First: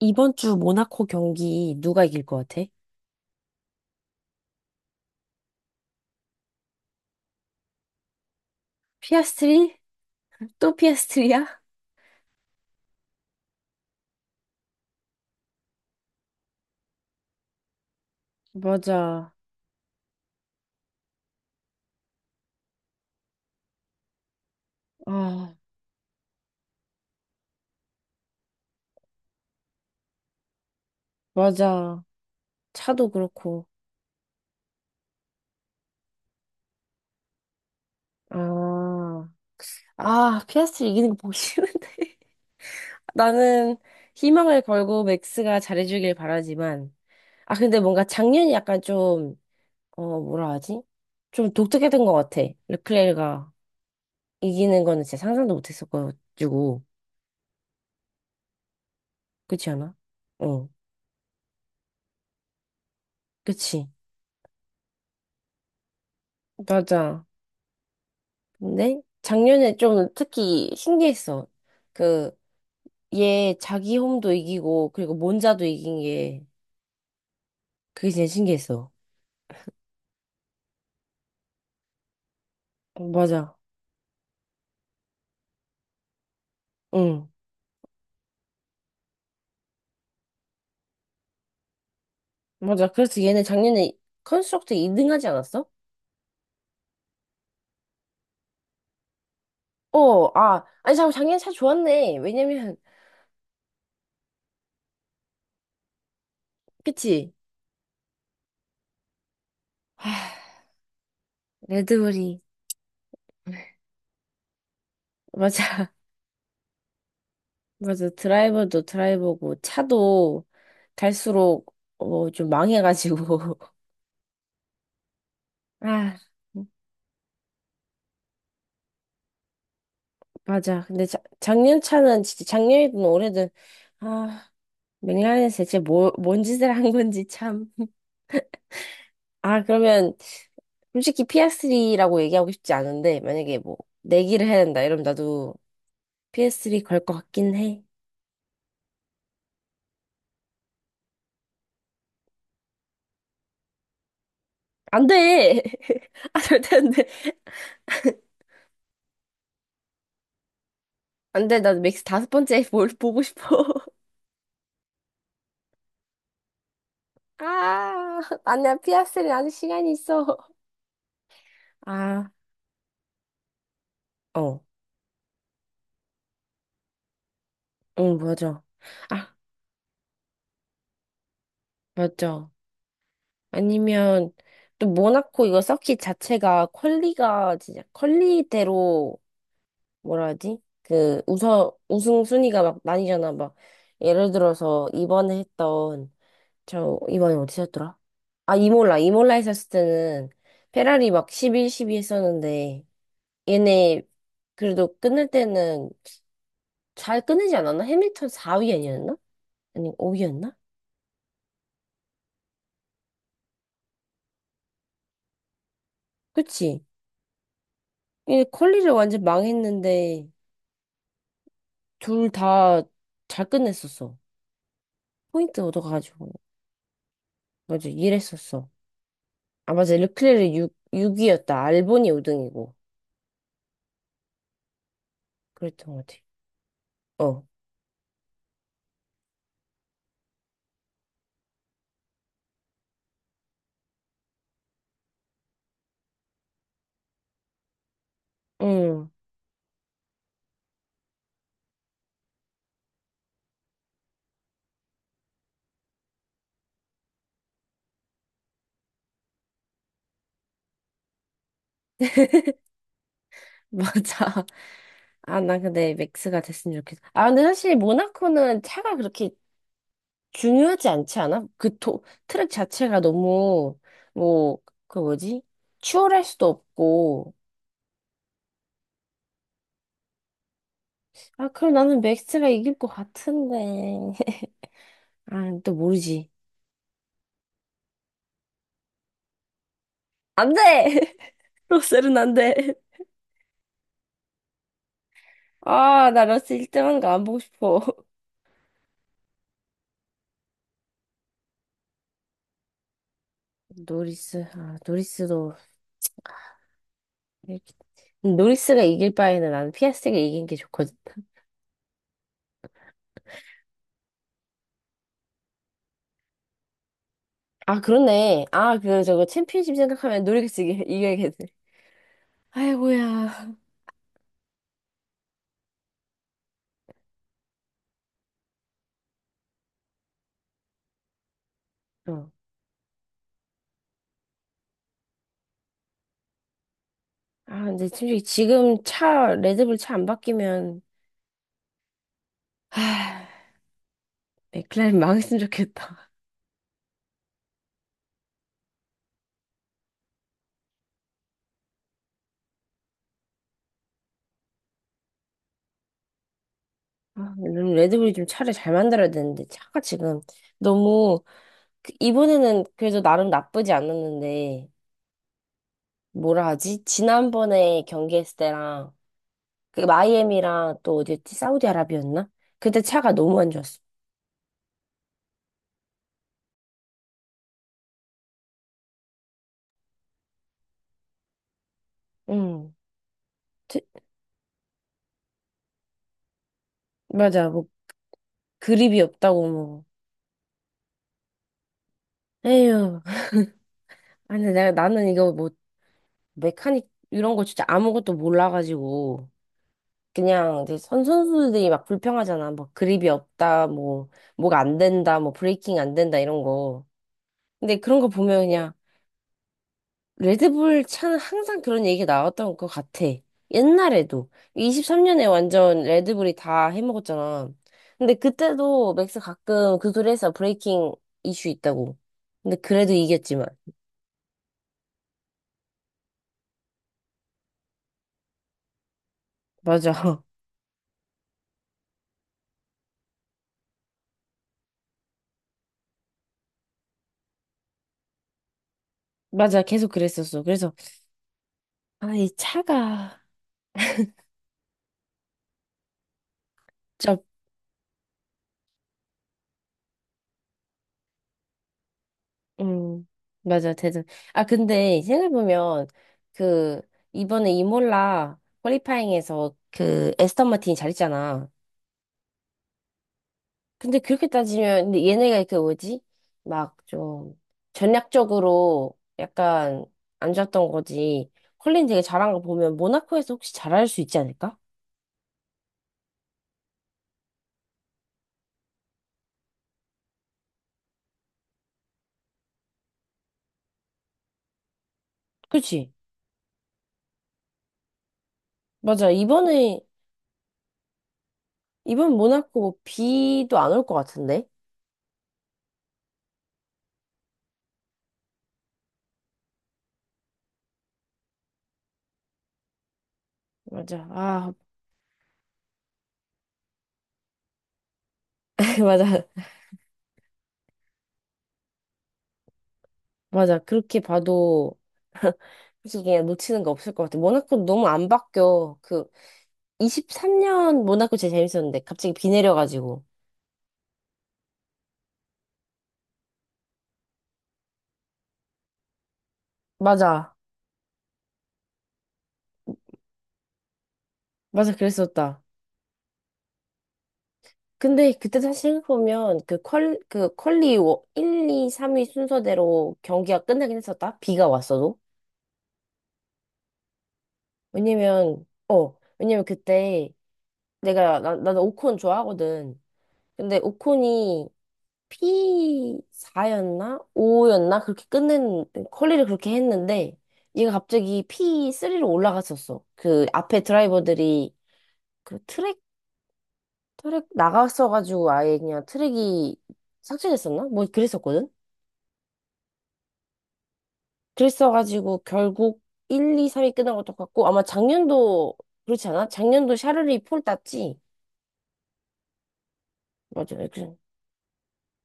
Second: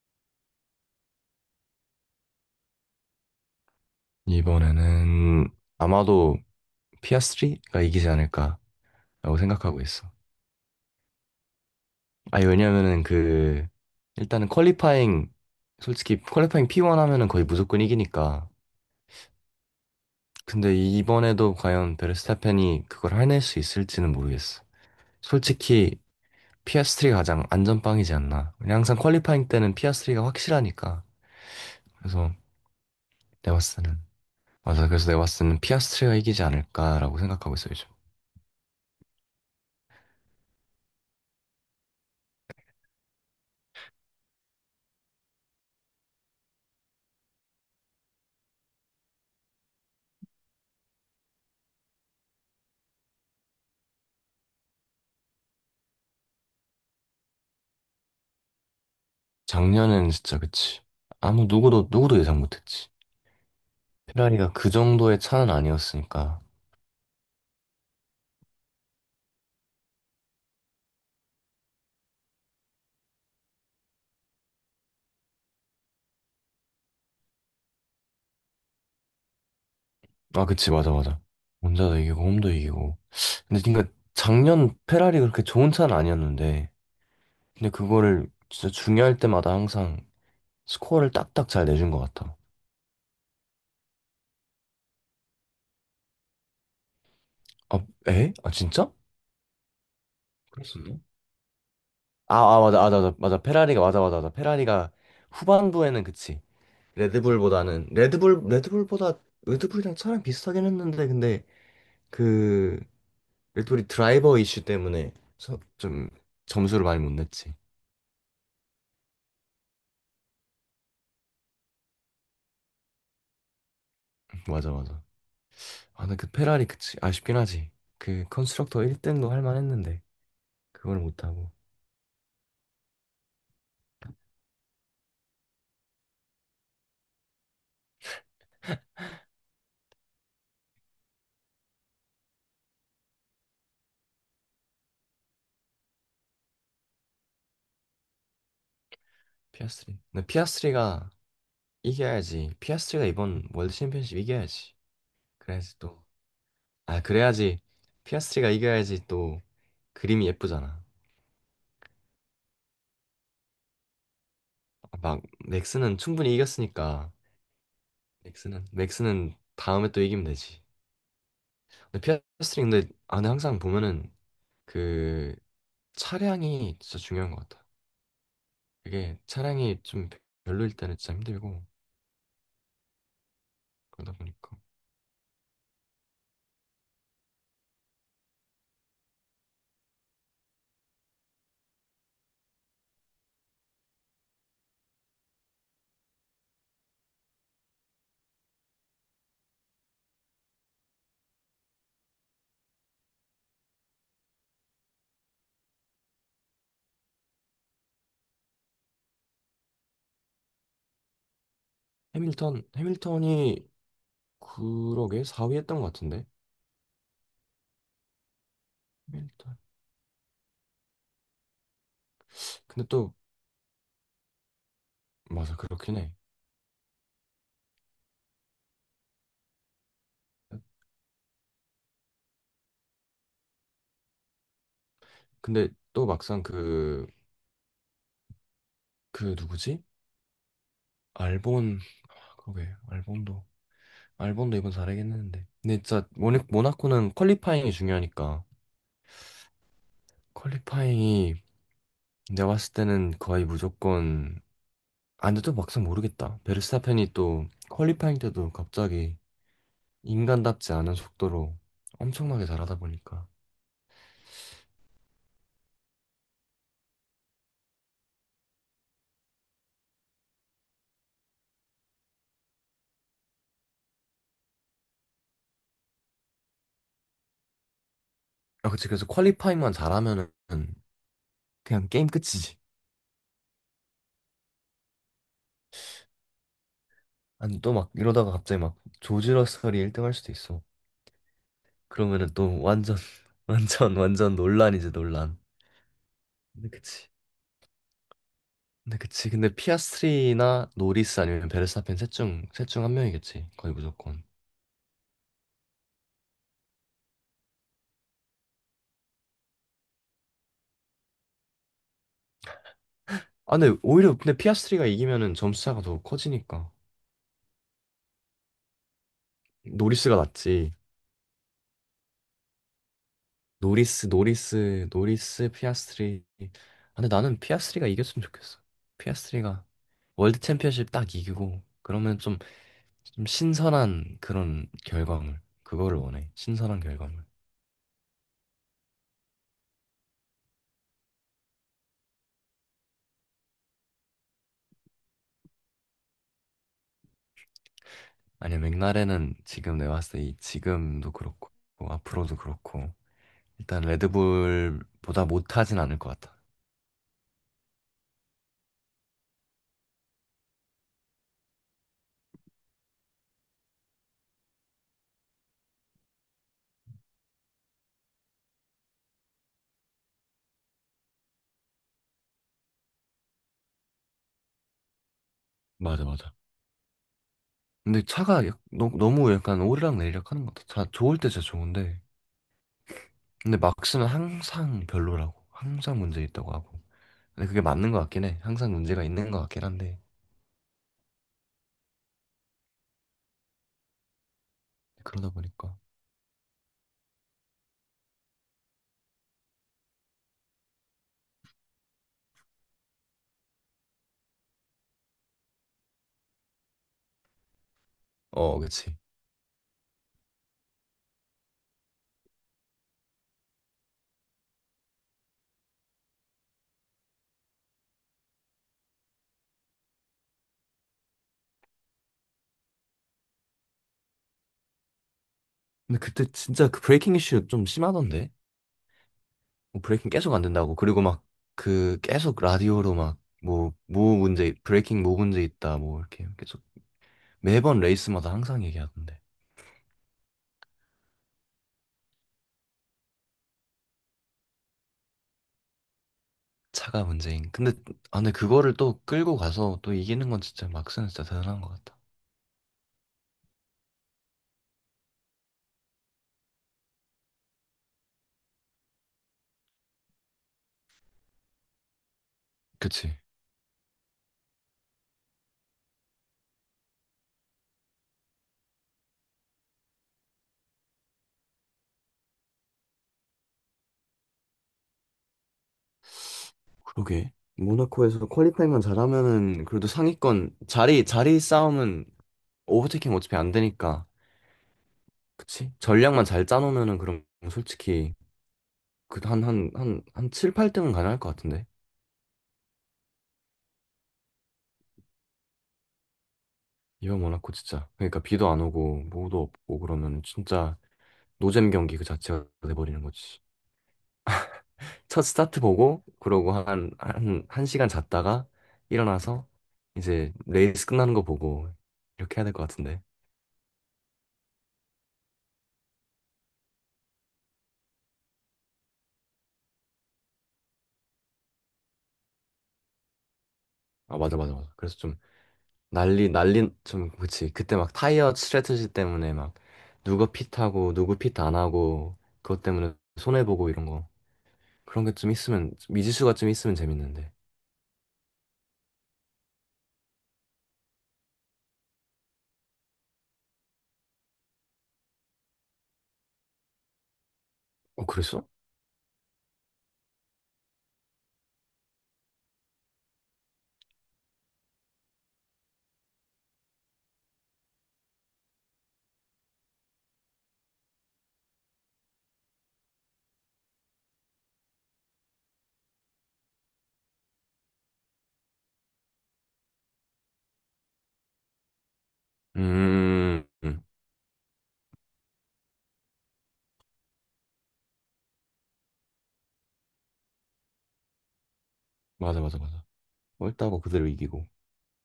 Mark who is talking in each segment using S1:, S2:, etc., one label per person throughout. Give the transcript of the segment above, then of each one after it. S1: 이번 주 모나코 경기 누가 이길 것 같아?
S2: 이번에는 아마도 피아스트리가 이기지 않을까라고
S1: 피아스트리?
S2: 생각하고 있어.
S1: 또 피아스트리야?
S2: 아, 왜냐면은 그 일단은 퀄리파잉 P1 하면은 거의 무조건 이기니까.
S1: 맞아.
S2: 근데 이번에도 과연 베르스타펜이 그걸 해낼 수 있을지는 모르겠어.
S1: 아,
S2: 솔직히 피아스트리가 가장 안전빵이지 않나. 그냥 항상 퀄리파잉 때는 피아스트리가 확실하니까.
S1: 맞아.
S2: 그래서
S1: 차도
S2: 내가
S1: 그렇고.
S2: 봤을 때는, 맞아. 그래서 내가 봤을 때는 피아스트리가 이기지 않을까라고 생각하고 있어 요즘.
S1: 아, 아, 피아스트리 이기는 거 보기 싫은데. 나는 희망을 걸고 맥스가 잘해주길 바라지만. 아, 근데 뭔가 작년이 약간 좀, 어, 뭐라 하지? 좀 독특했던 것 같아. 르클레르가 이기는 거는 진짜 상상도 못 했었가지고. 그렇지 않아?
S2: 작년엔 진짜
S1: 어,
S2: 그치. 아무 누구도 예상 못했지.
S1: 그치.
S2: 페라리가 그 정도의 차는 아니었으니까.
S1: 맞아. 근데 작년에 좀 특히 신기했어. 그, 얘 자기 홈도 이기고, 그리고 몬자도 이긴 게, 그게 제일 신기했어.
S2: 아, 그치. 맞아, 맞아. 혼자도 이기고 홈도 이기고.
S1: 어, 맞아.
S2: 근데 그러니까 작년 페라리 그렇게 좋은 차는 아니었는데,
S1: 응.
S2: 근데 그거를 진짜 중요할 때마다 항상 스코어를 딱딱 잘 내준 것 같아.
S1: 맞아. 그래서 얘는 작년에 컨스트럭트 2등 하지 않았어?
S2: 아, 에? 아, 진짜?
S1: 어, 아. 아니,
S2: 그랬었나?
S1: 잠깐, 작년에 차 좋았네.
S2: 아,
S1: 왜냐면,
S2: 맞아 맞아 맞아 맞아. 페라리가 맞아 맞아 맞아. 페라리가 후반부에는, 그치.
S1: 그치?
S2: 레드불보다는 레드불 레드불보다 레드불이랑 차랑
S1: 하,
S2: 비슷하긴 했는데, 근데
S1: 레드불이.
S2: 그 우리 드라이버 이슈 때문에
S1: 맞아.
S2: 좀 점수를 많이 못 냈지.
S1: 맞아. 드라이버도 드라이버고, 차도 갈수록, 어, 좀 망해가지고.
S2: 맞아, 맞아. 아, 근데
S1: 아.
S2: 그 페라리 그치. 아쉽긴 하지. 그 컨스트럭터 1등도 할 만했는데
S1: 맞아.
S2: 그걸
S1: 근데 자,
S2: 못하고.
S1: 작년 차는 진짜 작년이든 올해든 아 맥라렌에서 대체 뭔 짓을 한 건지 참. 아 그러면 솔직히 PS3라고 얘기하고 싶지 않은데 만약에 뭐 내기를 해야 된다 이러면 나도 PS3 걸 것 같긴 해.
S2: 피아스트리. 근데 피아스트리가 이겨야지. 피아스트리가 이번 월드 챔피언십 이겨야지.
S1: 안 돼.
S2: 그래야지 또.
S1: 아 절대 안
S2: 아,
S1: 돼.
S2: 그래야지. 피아스트리가 이겨야지 또. 그림이 예쁘잖아.
S1: 안 돼. 나도 맥스 다섯 번째 뭘 보고 싶어.
S2: 아, 막 맥스는 충분히 이겼으니까,
S1: 아
S2: 맥스는
S1: 아니야 PS3
S2: 맥스는
S1: 아직 시간이
S2: 다음에 또
S1: 있어.
S2: 이기면 되지. 근데
S1: 아
S2: 피아스트리, 근데 아, 에 항상 보면은
S1: 어.
S2: 그 차량이 진짜 중요한 것 같아.
S1: 응 맞아.
S2: 그게
S1: 아
S2: 차량이 좀 별로일 때는 진짜 힘들고,
S1: 맞아.
S2: 그러다
S1: 아니면
S2: 보니까.
S1: 또 모나코 이거 서킷 자체가 퀄리가 진짜 퀄리대로 뭐라 하지? 그 우선 우승 순위가 막 나뉘잖아. 막 예를 들어서 이번에 했던 저 이번에 어디서 했더라? 아 이몰라 했었을 때는 페라리 막 11, 12 했었는데 얘네 그래도 끝낼 때는 잘 끝내지 않았나? 해밀턴 4위 아니었나? 아니 5위였나?
S2: 해밀턴이 그러게 4위 했던 것 같은데.
S1: 그치? 얘네 퀄리를 완전
S2: 해밀턴.
S1: 망했는데 둘 다
S2: 근데 또,
S1: 잘 끝냈었어.
S2: 맞아,
S1: 포인트
S2: 그렇긴 해.
S1: 얻어가지고. 맞아, 일했었어. 아, 맞아. 르클레르 6위였다. 알보니 5등이고.
S2: 근데
S1: 그랬던 것
S2: 또
S1: 같아.
S2: 막상 그
S1: 어.
S2: 그 누구지? 알본, 아, 그러게 알본도 이번 잘하긴 했는데. 근데 진짜 모나코는 퀄리파잉이 중요하니까.
S1: 응,
S2: 퀄리파잉이 내가 봤을 때는 거의 무조건. 아, 근데 또 막상 모르겠다. 베르스타펜이 또 퀄리파잉 때도 갑자기 인간답지 않은 속도로 엄청나게 잘하다 보니까.
S1: 맞아. 아, 난 근데 맥스가 됐으면 좋겠어. 아, 근데 사실 모나코는 차가 그렇게 중요하지 않지 않아? 트랙 자체가 너무, 뭐, 그 뭐지? 추월할 수도 없고.
S2: 아, 그치. 그래서 퀄리파잉만 잘하면은
S1: 아, 그럼
S2: 그냥
S1: 나는
S2: 게임
S1: 맥스가
S2: 끝이지.
S1: 이길 것 같은데. 아, 또 모르지.
S2: 아니, 또 막 이러다가 갑자기 막 조지 러셀이 1등 할 수도
S1: 안 돼!
S2: 있어.
S1: 로셀은
S2: 그러면은
S1: 안 돼.
S2: 또 완전, 완전, 완전 논란이지, 논란.
S1: 아, 나 러셀
S2: 근데
S1: 1등 하는 거
S2: 그치.
S1: 안 보고 싶어.
S2: 근데 그치. 근데 피아스트리나 노리스 아니면 베르스타펜 셋 중 한 명이겠지. 거의 무조건.
S1: 노리스, 아, 노리스도, 이렇게- 노리스가 이길 바에는 나는 피아스트가 이긴 게 좋거든.
S2: 아, 근데 오히려 근데 피아스트리가 이기면은 점수 차가 더 커지니까.
S1: 아, 그렇네. 아, 그, 저거 챔피언십
S2: 노리스가
S1: 생각하면
S2: 낫지.
S1: 이겨야겠네. 아이고야.
S2: 노리스, 노리스, 노리스, 피아스트리. 아, 근데 나는 피아스트리가 이겼으면 좋겠어. 피아스트리가 월드 챔피언십 딱 이기고 그러면
S1: 어.
S2: 좀 신선한 그런 결과물. 그거를 원해. 신선한 결과물.
S1: 아, 근데 솔직히 지금 레드불 차 안 바뀌면, 하, 맥클라렌 망했으면 좋겠다.
S2: 아니야, 맥라렌은 지금 내가 봤을 때이 지금도 그렇고 뭐 앞으로도 그렇고 일단 레드불보다 못하진 않을 것 같아.
S1: 아, 요즘 레드불이 좀 차를 잘 만들어야 되는데, 차가 지금 너무, 이번에는 그래도 나름 나쁘지 않았는데, 뭐라 하지? 지난번에 경기했을 때랑 그 마이애미랑 또 어디였지? 사우디아라비였나? 그때 차가 너무 안 좋았어.
S2: 맞아, 맞아. 근데 차가 너무 약간 오르락 내리락 하는 것 같아. 차 좋을 때 진짜 좋은데,
S1: 응.
S2: 근데 막
S1: 트-
S2: 쓰면 항상 별로라고. 항상 문제 있다고 하고.
S1: 맞아.
S2: 근데 그게
S1: 뭐
S2: 맞는 것 같긴 해. 항상
S1: 그립이
S2: 문제가 있는 것
S1: 없다고
S2: 같긴
S1: 뭐.
S2: 한데.
S1: 에휴. 아니 내가 나는
S2: 그러다
S1: 이거 뭐
S2: 보니까.
S1: 메카닉 이런 거 진짜 아무것도 몰라가지고 그냥 이제 선 선수들이 막 불평하잖아. 뭐 그립이 없다. 뭐가 안 된다. 뭐 브레이킹 안 된다 이런 거. 근데 그런 거 보면
S2: 어,
S1: 그냥
S2: 그치.
S1: 레드불 차는 항상 그런 얘기가 나왔던 것 같아. 옛날에도. 23년에 완전 레드불이 다 해먹었잖아. 근데 그때도 맥스 가끔 그 소리 해서 브레이킹 이슈 있다고. 근데 그래도 이겼지만.
S2: 근데 그때 진짜 그 브레이킹 이슈 좀 심하던데? 뭐
S1: 맞아.
S2: 브레이킹 계속 안 된다고. 그리고 막 그 계속 라디오로 막 뭐 문제, 브레이킹 뭐 문제 있다. 뭐 이렇게 계속 매번 레이스마다 항상 얘기하던데.
S1: 맞아. 계속 그랬었어. 그래서, 아, 이 차가,
S2: 차가
S1: 좀,
S2: 문제인. 근데, 아, 근데 그거를 또 끌고 가서 또 이기는 건 진짜 막스는 진짜 대단한 것 같다.
S1: 음, 맞아. 대단. 아, 근데 생각해보면, 그, 이번에 이몰라 퀄리파잉에서 그 에스턴 마틴이 잘했잖아.
S2: 그치.
S1: 근데 그렇게 따지면, 근데 얘네가 그 뭐지? 막 좀 전략적으로 약간 안 좋았던 거지. 컬린 되게 잘한 거 보면 모나코에서 혹시 잘할 수 있지 않을까?
S2: 그러게. 모나코에서 퀄리파이만 잘하면은 그래도 상위권 자리 싸움은, 오버테이킹 어차피 안 되니까. 그치?
S1: 그치?
S2: 전략만 잘 짜놓으면은 그럼 솔직히
S1: 맞아.
S2: 그 한, 한,
S1: 이번에,
S2: 한, 한 7, 8등은 가능할 것 같은데.
S1: 이번 모나코 뭐 비도 안 올 것 같은데?
S2: 이번 모나코 진짜. 그러니까 비도 안 오고 뭐도 없고 그러면 진짜 노잼 경기 그 자체가 돼버리는 거지.
S1: 맞아. 아,
S2: 첫 스타트 보고 그러고 한 시간 잤다가
S1: 맞아.
S2: 일어나서 이제 레이스 끝나는 거 보고 이렇게 해야 될 것 같은데.
S1: 맞아. 그렇게 봐도 솔직히 그냥 놓치는 거 없을 것 같아. 모나코 너무 안 바뀌어. 그 23년 모나코 제일 재밌었는데 갑자기 비 내려가지고.
S2: 아, 맞아, 맞아, 맞아. 그래서 좀 난리, 난리, 좀, 그치. 그때 막 타이어 스트래티지 때문에 막 누가
S1: 맞아.
S2: 핏하고 누구 핏 안 하고 그것 때문에 손해보고 이런 거.
S1: 맞아.
S2: 그런 게 좀
S1: 그랬었다.
S2: 있으면, 미지수가 좀 있으면 재밌는데.
S1: 근데 그때 다시 생각해보면 그 퀄리 1, 2, 3위 순서대로 경기가 끝나긴 했었다? 비가 왔어도?
S2: 어,
S1: 왜냐면,
S2: 그랬어?
S1: 어, 왜냐면 그때 나는 오콘 좋아하거든. 근데 오콘이 P4였나? 5였나? 그렇게 끝낸, 퀄리를 그렇게 했는데 얘가 갑자기 P3로 올라갔었어. 그 앞에 드라이버들이 그 트랙 나갔어가지고 아예 그냥 트랙이 삭제됐었나? 뭐 그랬었거든?
S2: 음, 음.
S1: 그랬어가지고 결국 1, 2, 3이 끝난 것도 같고 아마 작년도 그렇지 않아? 작년도 샤르리 폴 땄지?
S2: 맞아 맞아 맞아.
S1: 맞아.
S2: 헐다고
S1: 그래서
S2: 그대로 이기고.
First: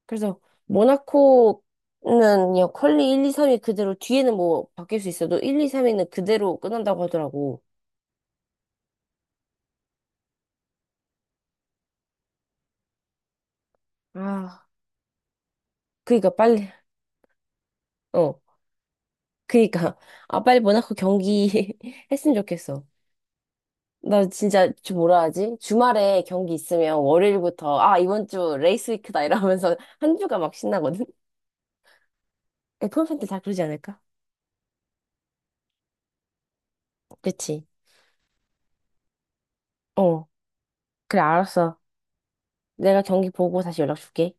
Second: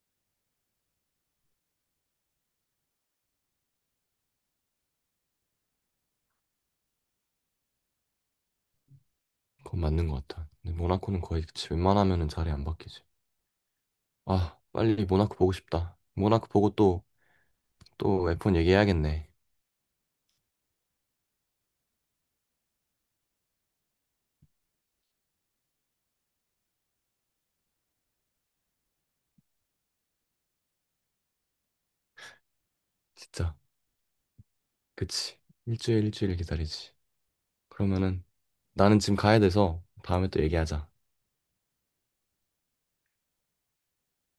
S1: 그래서 모나코는 그냥 퀄리 1, 2, 3이 그대로 뒤에는 뭐 바뀔 수 있어도 1, 2, 3위는 그대로 끝난다고 하더라고.
S2: 그건 맞는 것 같아. 근데 모나코는 거의 그치. 웬만하면은 자리 안 바뀌지. 아,
S1: 아,
S2: 빨리 모나코 보고 싶다.
S1: 그러니까
S2: 모나코
S1: 빨리
S2: 보고 또
S1: 어
S2: F1 얘기해야겠네.
S1: 그러니까 아 빨리 모나코 경기 했으면 좋겠어. 나 진짜 저 뭐라 하지? 주말에 경기 있으면 월요일부터 아 이번 주 레이스 위크다 이러면서 한 주가 막 신나거든. F1 팬들 다
S2: 진짜
S1: 그러지 않을까?
S2: 그치. 일주일 일주일 기다리지.
S1: 그치?
S2: 그러면은 나는 지금 가야 돼서
S1: 어.
S2: 다음에 또 얘기하자.
S1: 그래, 알았어. 내가 경기 보고 다시 연락 줄게.